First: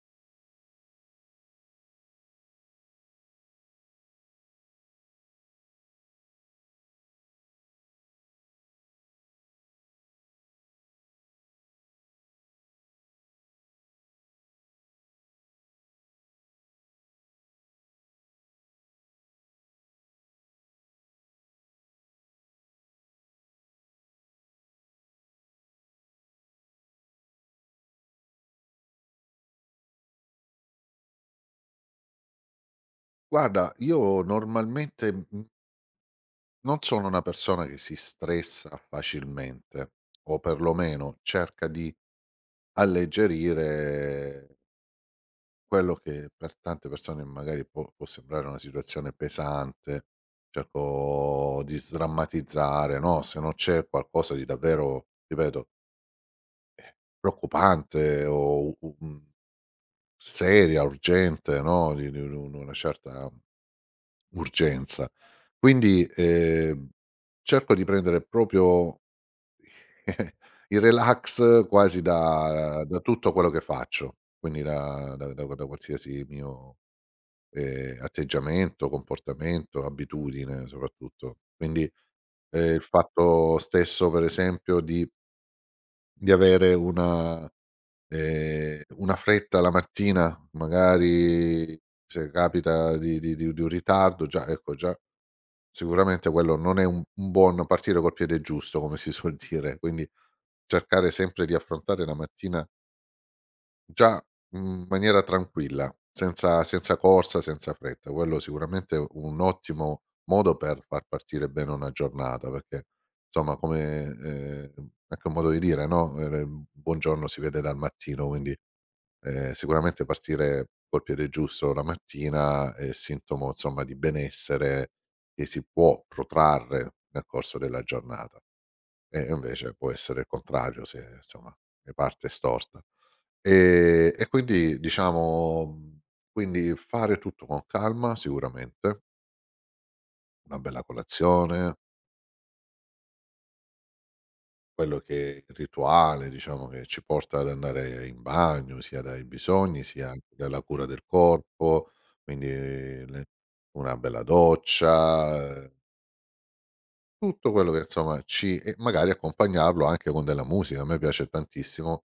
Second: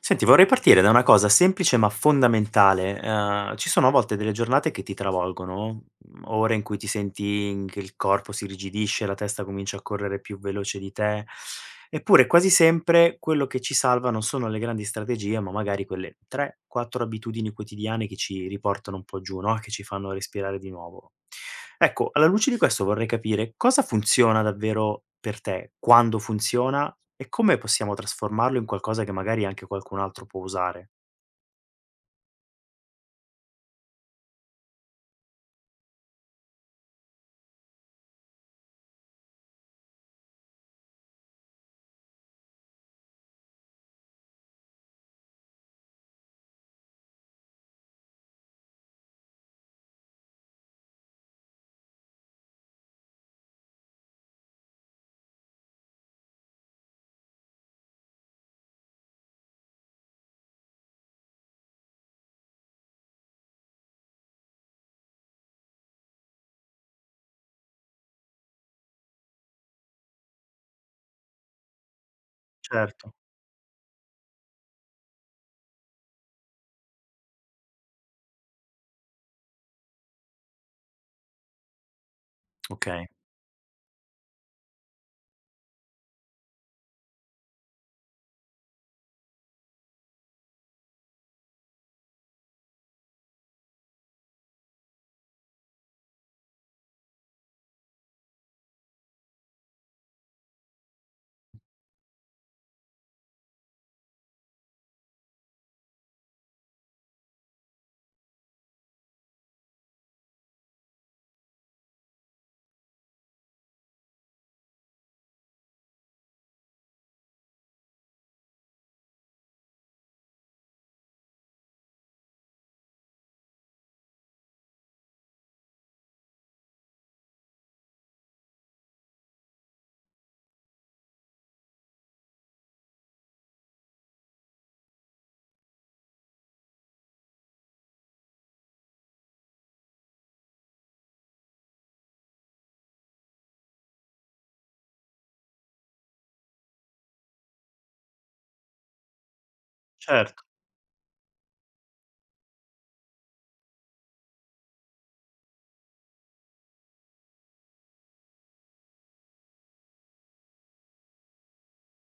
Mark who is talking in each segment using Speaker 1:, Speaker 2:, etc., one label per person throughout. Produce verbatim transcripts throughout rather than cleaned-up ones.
Speaker 1: Senti, vorrei partire da una cosa semplice ma fondamentale. Ehm, ci sono a volte delle giornate che ti travolgono, mhmm, ore in cui ti senti in- che il corpo si irrigidisce, la testa comincia a correre più veloce di te. Eppure quasi sempre quello che ci salva non sono le grandi strategie, ma magari quelle tre, quattro abitudini quotidiane che ci riportano un po' giù, no, che ci fanno respirare di nuovo. Ecco, alla luce di questo vorrei capire cosa funziona davvero per te, quando funziona e come possiamo trasformarlo in qualcosa che magari anche qualcun altro può usare?
Speaker 2: Guarda, io normalmente, mhmm, non sono una persona che si stressa facilmente, o perlomeno cerca di alleggerire quello che per tante persone magari può può sembrare una situazione pesante. Cerco di sdrammatizzare, no, se non c'è qualcosa di davvero, ripeto, preoccupante o u mhmm, seria, urgente, no, di di un una certa urgenza. Quindi, ehm, cerco di prendere proprio il relax quasi da da
Speaker 1: Certo.
Speaker 2: tutto quello che faccio, quindi da da da da qualsiasi mio, ehm, atteggiamento, comportamento, abitudine soprattutto. Quindi, ehm, il
Speaker 1: Okay,
Speaker 2: fatto stesso per esempio di di avere una ehm, una fretta la mattina, magari se capita di di di di un ritardo, già ecco già sicuramente quello non è un un buon partire col piede giusto, come si suol dire, quindi cercare sempre di affrontare la mattina già in maniera tranquilla, senza senza corsa, senza fretta. Quello sicuramente è un ottimo modo per far partire bene una giornata, perché insomma come, ehm, anche un modo di dire, no, ehm, buongiorno si vede dal mattino, quindi Ehm, sicuramente partire col piede giusto la mattina è sintomo insomma di benessere che si può protrarre nel corso della giornata, e invece può essere il contrario se insomma ne parte storta. Ehm, e quindi diciamo, mhmm, quindi fare tutto con calma sicuramente, una bella colazione. Quello che il rituale, diciamo, che ci porta ad andare in bagno, sia dai bisogni, sia anche
Speaker 1: certo.
Speaker 2: dalla cura del corpo, quindi le una bella doccia, ehm, tutto quello che insomma ci, e magari accompagnarlo anche con della musica. A me piace tantissimo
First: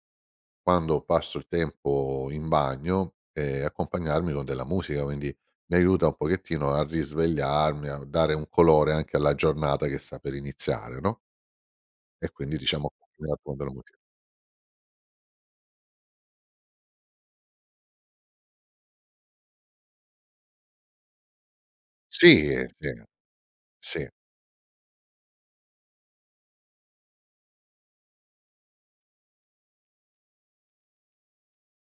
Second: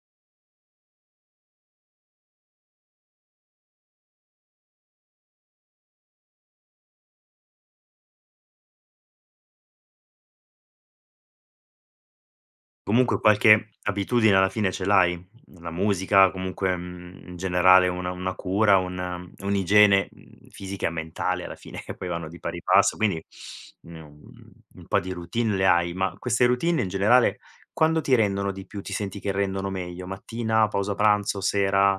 Speaker 2: quando passo il tempo in bagno, ehm, accompagnarmi con della musica, quindi mi aiuta un pochettino a risvegliarmi, a dare un colore anche alla giornata che sta per iniziare, no, e quindi diciamo
Speaker 1: Comunque
Speaker 2: accompagnato con
Speaker 1: qualche
Speaker 2: della musica.
Speaker 1: abitudine alla fine ce l'hai? La musica, comunque, mhmm, in generale una una cura, un un'igiene, mhmm, fisica e mentale alla fine che poi vanno di
Speaker 2: Sì,
Speaker 1: pari
Speaker 2: eh,
Speaker 1: passo,
Speaker 2: sì,
Speaker 1: quindi, mhmm,
Speaker 2: sì.
Speaker 1: un po' di routine le hai, ma queste routine in generale quando ti rendono di più? Ti senti che rendono meglio? Mattina, pausa pranzo, sera,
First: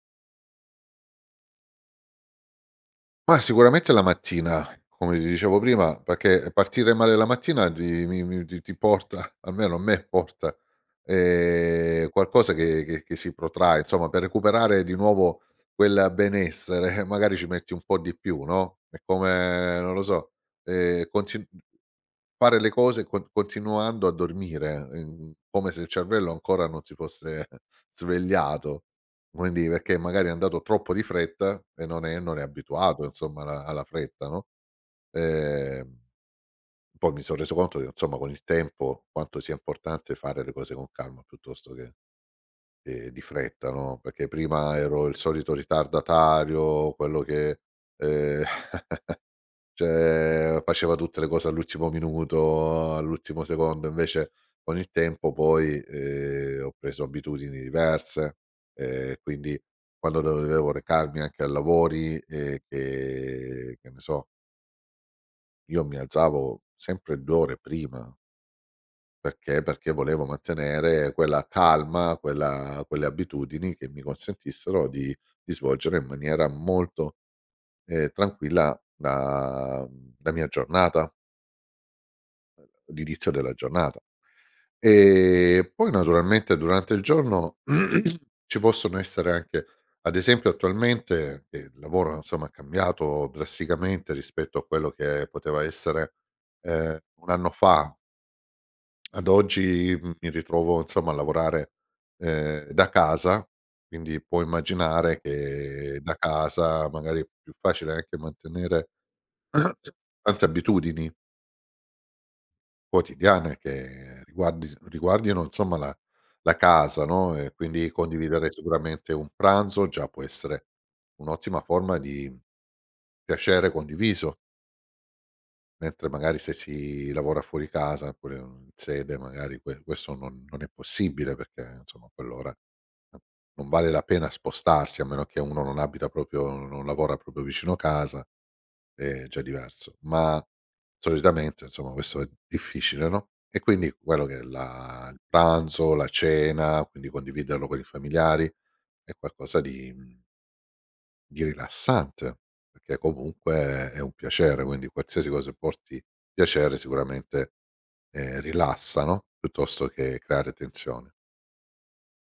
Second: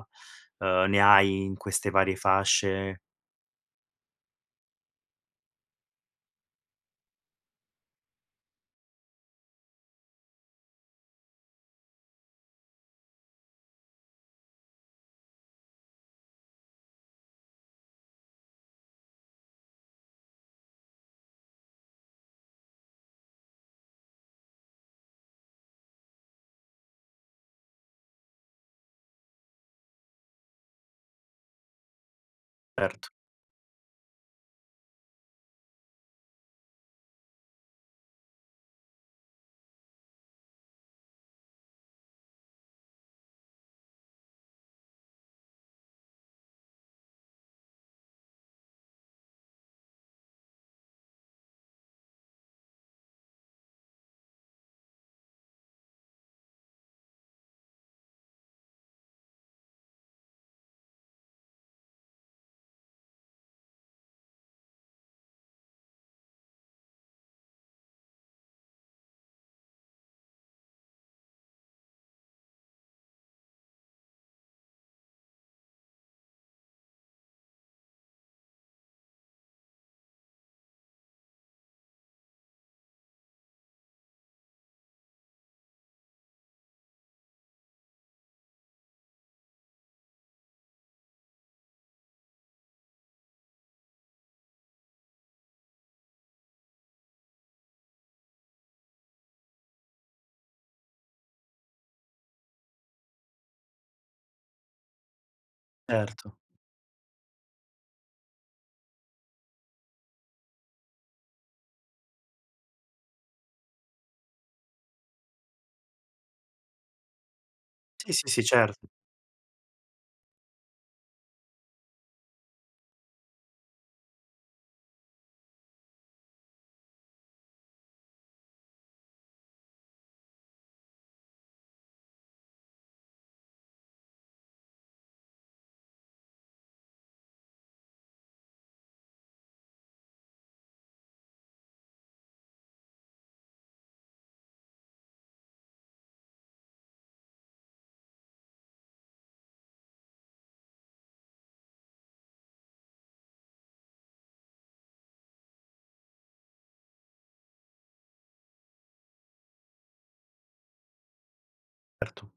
Speaker 1: uhm, ne hai in queste varie fasce?
Speaker 2: Ma sicuramente la mattina, come ti dicevo prima, perché partire male la mattina ti mi mi ti ti porta, almeno a me porta, ehm, qualcosa che che che si protrae, insomma per recuperare di nuovo quel benessere magari ci metti un po' di più, no, è come non lo so, ehm, conti. Fare le cose con, continuando a dormire, ehm, come se il cervello ancora non si fosse svegliato. Quindi perché magari è andato troppo di fretta e non è non è abituato
Speaker 1: Certo,
Speaker 2: insomma alla alla fretta, no, ehm, poi mi son reso conto che insomma con il tempo quanto sia importante fare le cose con calma piuttosto che, ehm, di fretta, no, perché prima ero il solito ritardatario, quello che, ehm cioè, faceva tutte le cose all'ultimo minuto, all'ultimo secondo, invece con il tempo poi, ehm, ho preso abitudini diverse, ehm, quindi quando dovevo recarmi anche a lavori, ehm, che che ne so, io mi alzavo sempre due ore prima. Perché? Perché volevo mantenere quella calma, quella quelle abitudini che mi consentissero di di svolgere in maniera molto, ehm, tranquilla la la mia giornata. L'inizio della giornata. E poi naturalmente durante il giorno ci possono essere anche ad esempio attualmente che il lavoro insomma è cambiato drasticamente rispetto a quello che poteva essere, ehm, un anno fa. Ad oggi mh, mi ritrovo insomma a lavorare, ehm, da casa, quindi puoi immaginare che da
Speaker 1: certo.
Speaker 2: casa magari è più facile anche mantenere tante abitudini quotidiane che riguardi riguardino insomma la la casa, no, e quindi
Speaker 1: Sì, sì, sì,
Speaker 2: condividere
Speaker 1: certo.
Speaker 2: sicuramente un pranzo già può essere un'ottima forma di piacere condiviso, mentre magari se si lavora fuori casa oppure in sede magari que questo non non è possibile perché insomma a quell'ora eh, non vale la pena spostarsi, a meno che uno non abita proprio, non lavora proprio vicino casa, è già diverso, ma solitamente insomma questo è difficile, no, e quindi quello che è la il pranzo, la cena, quindi condividerlo con i familiari è qualcosa di mhmm, di rilassante, perché comunque è un piacere, quindi qualsiasi cosa porti piacere sicuramente, ehm, rilassa, no, piuttosto che creare tensione.
Speaker 1: Certo.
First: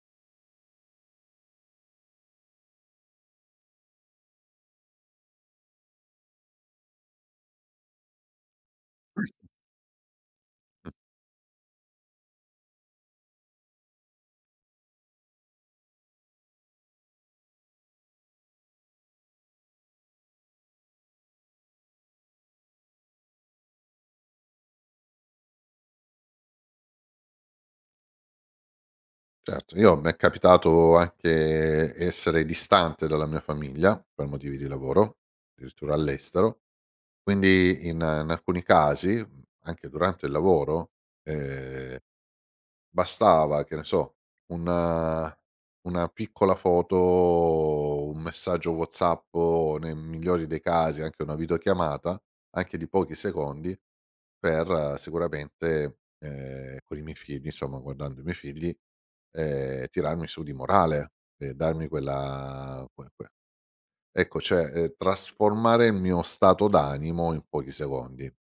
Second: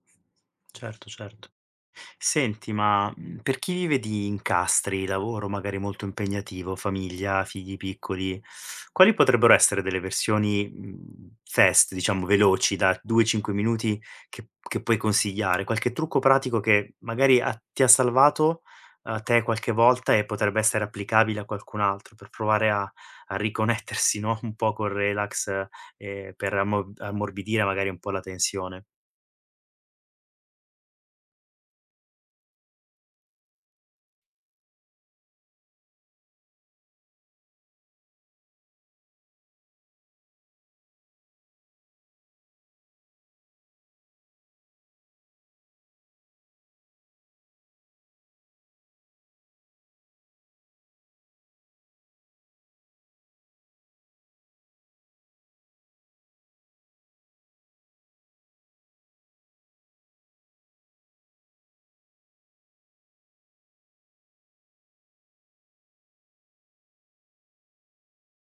Speaker 1: Certo, certo. Senti, ma, mhmm, per chi vive di incastri, lavoro magari molto impegnativo, famiglia, figli piccoli, quali potrebbero essere delle versioni, mhmm, fast, diciamo veloci da due, cinque minuti che che puoi consigliare? Qualche trucco pratico che magari ha ti ha salvato a te qualche volta e potrebbe essere applicabile a qualcun altro per provare a a riconnettersi, no, un po' col relax, ehm, per ammo ammorbidire magari un po' la tensione.
Speaker 2: Certo, io m'è capitato anche essere distante dalla mia famiglia per motivi di lavoro, addirittura all'estero. Quindi in in alcuni casi, mhmm, anche durante il lavoro, ehm, bastava, che ne so, una una piccola foto, un messaggio WhatsApp o nei migliori dei casi anche una videochiamata, anche di pochi secondi, per eh, sicuramente, ehm, con i miei figli, insomma guardando i miei figli, ehm, tirarmi su di morale e darmi quella que que ecco, cioè, ehm, trasformare il mio stato d'animo in pochi secondi.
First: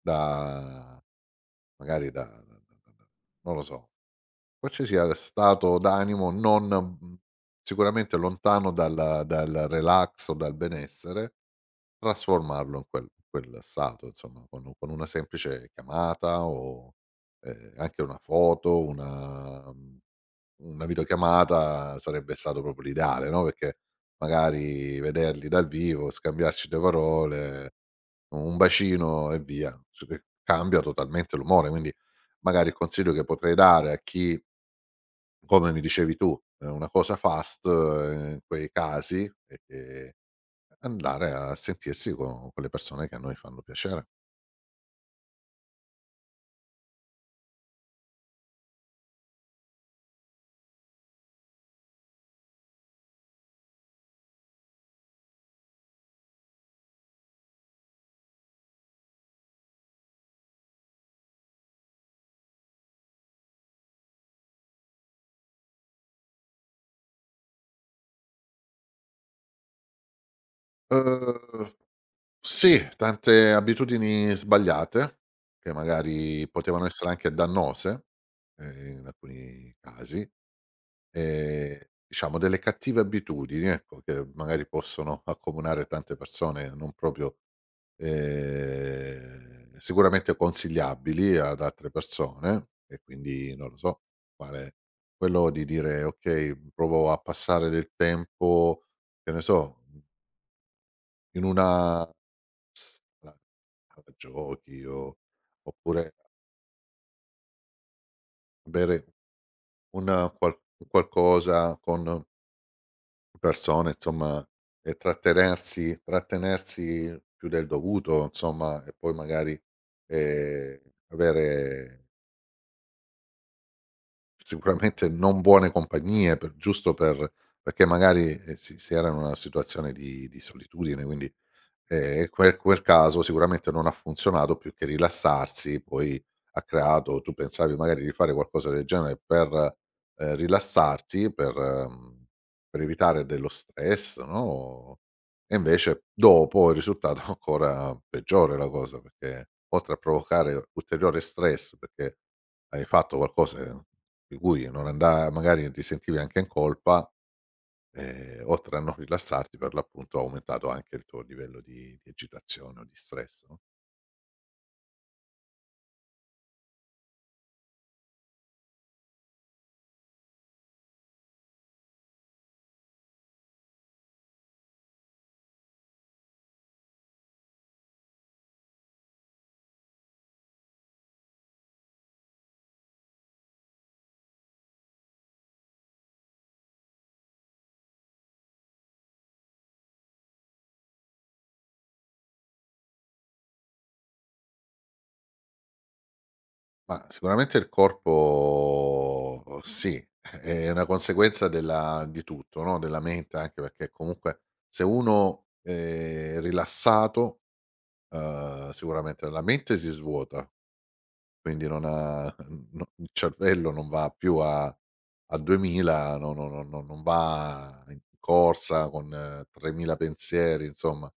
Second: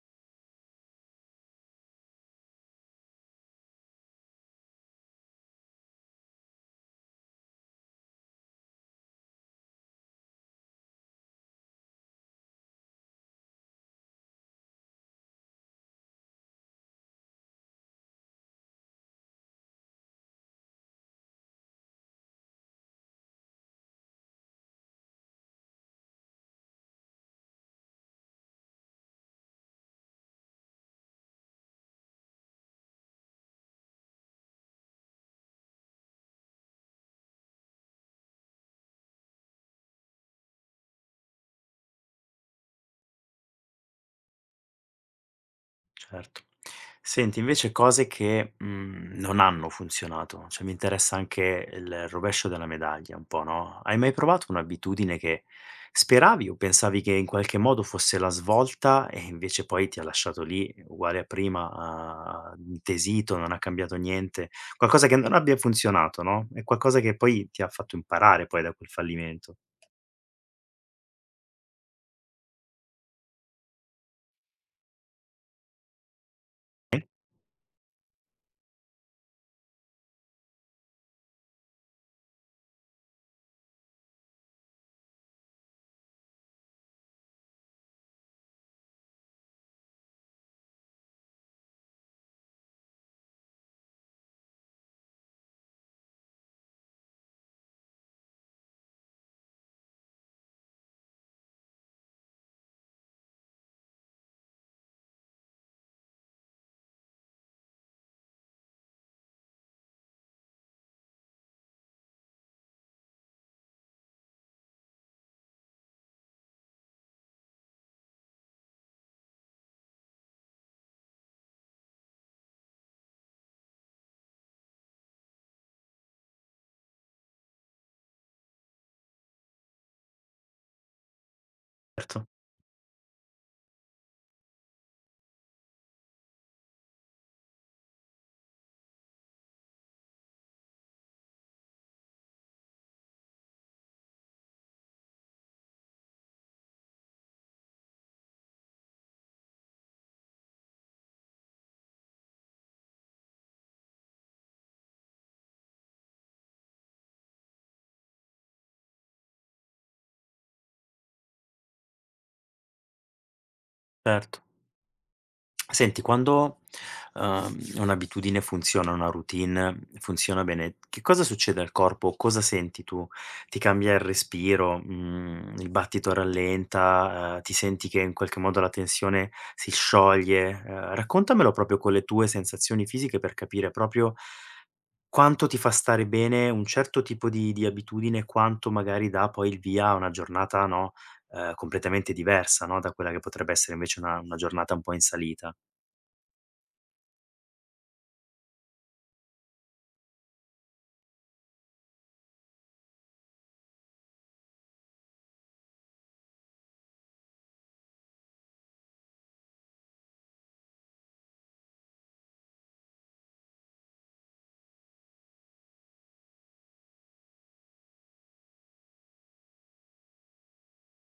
Speaker 2: Da magari da da da da da non lo so, qualsiasi a stato d'animo non mhmm, sicuramente lontano dal dal relax o dal benessere, trasformarlo in quel in quel stato insomma, con con una semplice chiamata o, ehm, anche una foto, una mhmm, una videochiamata sarebbe stato proprio l'ideale, no, perché magari vederli dal vivo, scambiarci due parole, un bacino e via, c che cambia totalmente l'umore, quindi magari il consiglio che potrei dare a chi, come mi dicevi tu, è una cosa fast eh, in quei casi, e e andare a sentirsi con con le persone che a noi fanno piacere.
Speaker 1: Certo. Senti invece cose che, mhmm, non hanno funzionato, cioè mi interessa anche il rovescio della medaglia un po', no, hai mai provato un'abitudine che speravi o pensavi che in qualche modo fosse la svolta e invece poi ti ha lasciato lì uguale a prima, a intesito, non ha cambiato niente, qualcosa che non abbia funzionato, no, e qualcosa che poi ti ha fatto imparare poi da quel fallimento.
Speaker 2: Uhm, sì, tante abitudini sbagliate, che magari potevano essere anche dannose, ehm, in alcuni casi. Ehm, diciamo delle cattive abitudini, ecco, che magari possono accomunare tante persone non proprio, ehm, sicuramente consigliabili ad altre persone e quindi, non lo so, quale quello di dire: "Okay, provo a passare del tempo", che ne so, in una sala sala giochi o oppure bere un qual qualcosa con persone insomma e trattenersi trattenersi più del dovuto insomma e poi magari, ehm, avere sicuramente non buone compagnie per giusto per, perché magari, ehm, si si era in una situazione di di solitudine, quindi Ehm,
Speaker 1: Certo,
Speaker 2: e quel quel caso sicuramente non ha funzionato, più che rilassarsi poi ha creato, tu pensavi magari di fare qualcosa del genere per, ehm, rilassarti, per mhmm, per evitare dello stress, no, e invece dopo è risultato ancora peggiore la cosa, perché oltre a provocare ulteriore stress, perché hai fatto qualcosa di cui non anda magari ti sentivi anche in colpa. Ehm, oltre a non rilassarti per l'appunto ha aumentato anche il tuo livello di di agitazione o di stress, no,
Speaker 1: certo. Senti, quando, uhm, un'abitudine funziona, una routine funziona bene, che cosa succede al corpo? Cosa senti tu? Ti cambia il respiro? Mhmm, il battito rallenta? Uhm, ti senti che in qualche modo la tensione si scioglie? Uhm, raccontamelo proprio con le tue sensazioni fisiche per capire proprio quanto ti fa stare bene un certo tipo di di abitudine e quanto magari dà poi il via a una giornata, no, uhm, completamente diversa, no, da quella che potrebbe essere invece una una giornata un po' in salita.
Speaker 2: ma sicuramente il corpo sì, è una conseguenza della di tutto, no, della mente anche, perché comunque se uno è rilassato, uhm, sicuramente la mente si svuota, quindi non ha no, il cervello non va più a a duemila, no no no no, non va in corsa con tremila pensieri insomma.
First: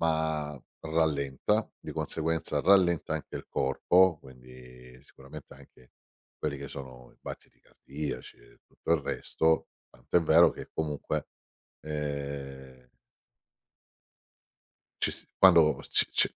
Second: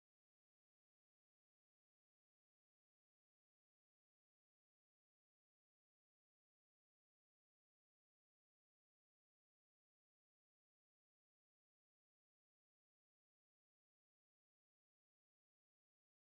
Speaker 2: Ma rallenta, di conseguenza rallenta anche il corpo, quindi sicuramente anche quelli che sono i battiti cardiaci e tutto il resto, tant'è vero che comunque, ehm ci si quando ci ci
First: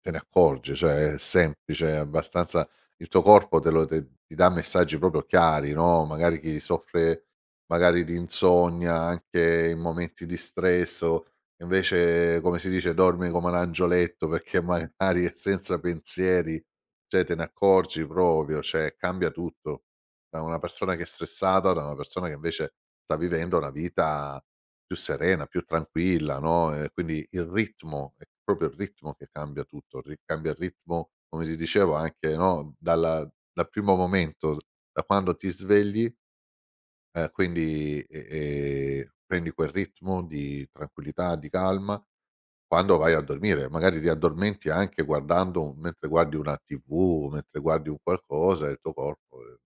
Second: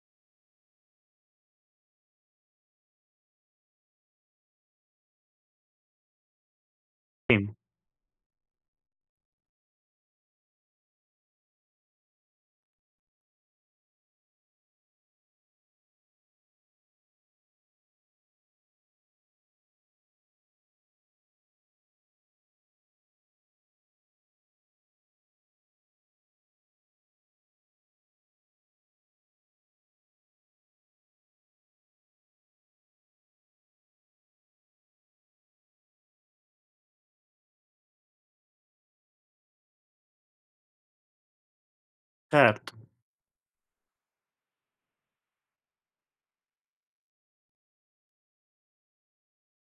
Speaker 2: te ne accorgi, cioè è semplice, è abbastanza, il tuo corpo te lo te ti dà messaggi proprio chiari, no, magari chi soffre
Speaker 1: Sì,
Speaker 2: magari di insonnia anche in momenti di stress, o invece, come si dice, dormi come un angioletto perché magari è senza pensieri, cioè te ne accorgi proprio, cioè cambia tutto, da una persona che è stressata, da una persona che invece sta vivendo una vita più serena, più tranquilla, no, ehm, quindi il ritmo, è proprio il ritmo che cambia tutto, ri cambia il ritmo, come ti dicevo anche, no, dalla dal primo momento, da quando ti svegli, ehm, quindi, e e prendi quel ritmo di tranquillità, di calma,
Speaker 1: certo.
Speaker 2: quando vai a dormire. Magari ti addormenti anche guardando, mentre guardi una tivù, mentre guardi un qualcosa, e il tuo corpo, ehm,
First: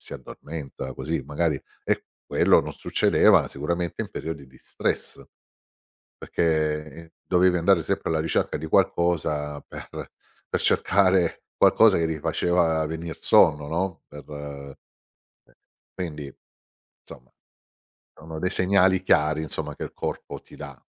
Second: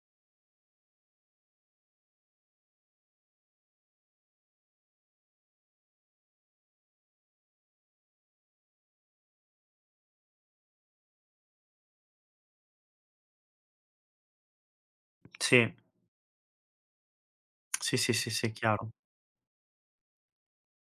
Speaker 2: si addormenta così magari, e quello non succedeva sicuramente in periodi di stress. Perché, ehm, dovevi andare sempre alla ricerca di qualcosa per per cercare qualcosa che ti faceva venir sonno, no, per eh,
Speaker 1: Sì,
Speaker 2: quindi insomma
Speaker 1: sì, sì, sì,
Speaker 2: sono dei
Speaker 1: sì, chiaro.
Speaker 2: segnali chiari insomma che il corpo ti dà.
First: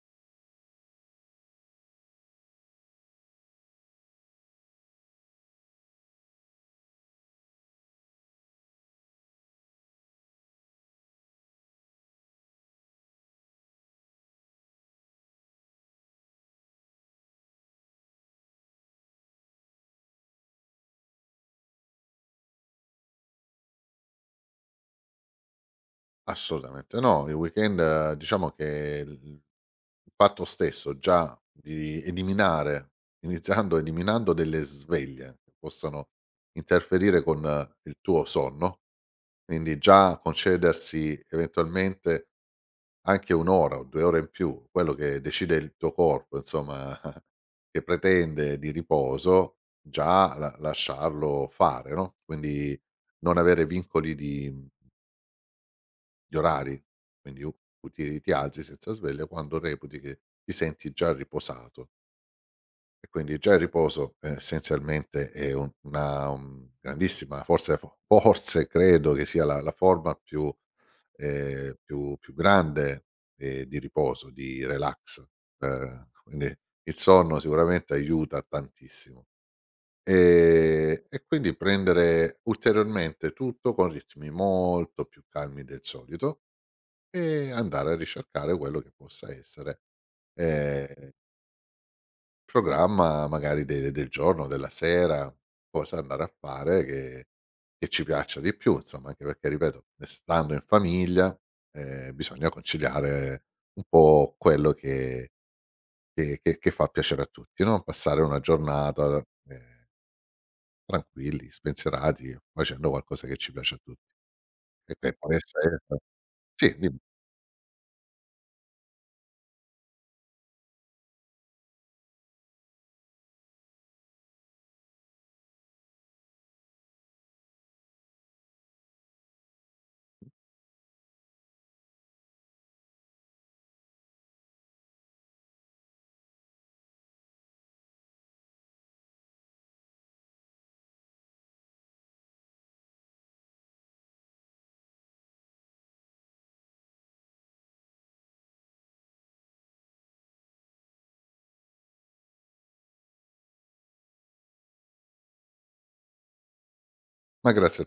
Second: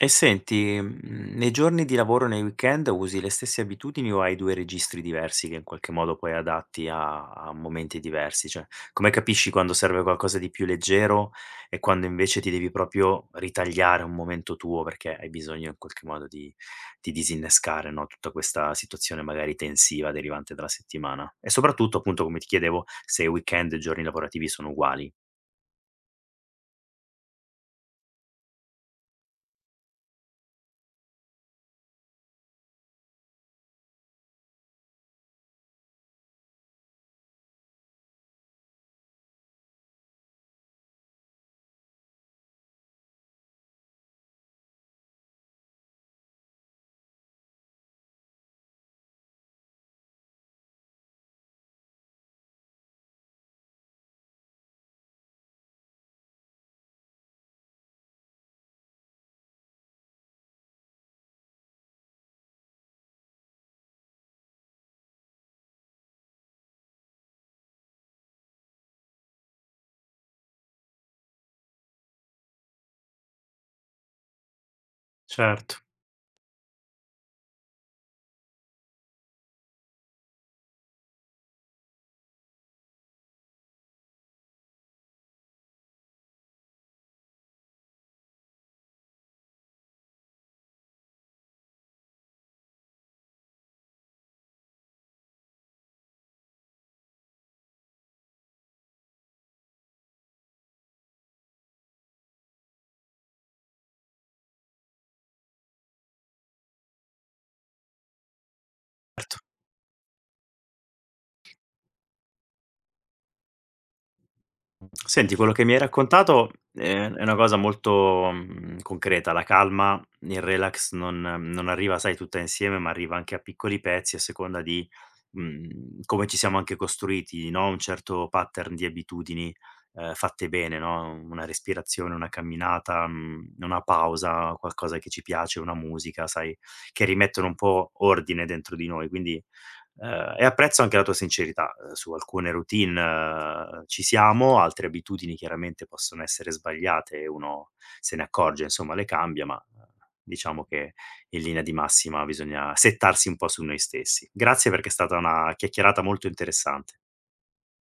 Speaker 1: E senti, mhmm, nei giorni di lavoro, nei weekend usi le stesse abitudini o hai due registri diversi che in qualche modo poi adatti a a momenti diversi? Cioè, come capisci quando serve qualcosa di più leggero e quando invece ti devi proprio ritagliare un momento tuo perché hai bisogno in qualche modo di di disinnescare, no, tutta questa situazione magari tensiva derivante dalla settimana? E soprattutto, appunto, come ti chiedevo, se weekend e giorni lavorativi sono uguali.
Speaker 2: Assolutamente no, il weekend eh, diciamo che l il fatto stesso già di eliminare, iniziando eliminando delle sveglie che possano interferire con eh, il tuo sonno, quindi già concedersi eventualmente anche un' ora o due ore in più, quello che decide il tuo corpo insomma, che pretende di riposo, già la lasciarlo fare, no, quindi non avere vincoli di di orari, quindi u ti ti alzi senza sveglia quando reputi che ti senti già riposato, e quindi già il riposo, ehm, essenzialmente è un una, mhmm, grandissima, forse fo forse credo che sia la la forma più, ehm, più più grande, ehm, di riposo, di relax.
Speaker 1: Certo,
Speaker 2: Ehm, quindi il sonno sicuramente aiuta tantissimo. Ehm, e quindi prendere ulteriormente tutto con ritmi molto più calmi del solito e andare a ricercare quello che possa essere, ehm programma magari de del giorno, della sera, cosa andare a fare che che ci piaccia di più insomma, anche perché ripeto, stando in famiglia, ehm, bisogna conciliare un po' quello che che che che fa piacere a tutti, no, passare una giornata,
Speaker 1: certo.
Speaker 2: ehm, tranquilli, spensierati, facendo qualcosa che ci piace a tutti. E te
Speaker 1: Senti,
Speaker 2: poi
Speaker 1: quello che mi
Speaker 2: essendo,
Speaker 1: hai raccontato è
Speaker 2: sì, dimmi.
Speaker 1: è una cosa molto, mhmm, concreta. La calma, il relax non non arriva, sai, tutta insieme, ma arriva anche a piccoli pezzi a seconda di, mhmm, come ci siamo anche costruiti, no, un certo pattern di abitudini, ehm, fatte bene, no, una respirazione, una camminata, mhmm, una pausa, qualcosa che ci piace, una musica, sai, che rimettono un po' ordine dentro di noi, quindi Ehm, e apprezzo anche la tua sincerità, ehm, su alcune routine eh, ci siamo, altre abitudini chiaramente possono essere sbagliate e uno se ne accorge, insomma le cambia, ma eh, diciamo che in linea di massima bisogna settarsi un po' su noi stessi. Grazie perché è stata una chiacchierata molto interessante.
Speaker 2: Ma grazie.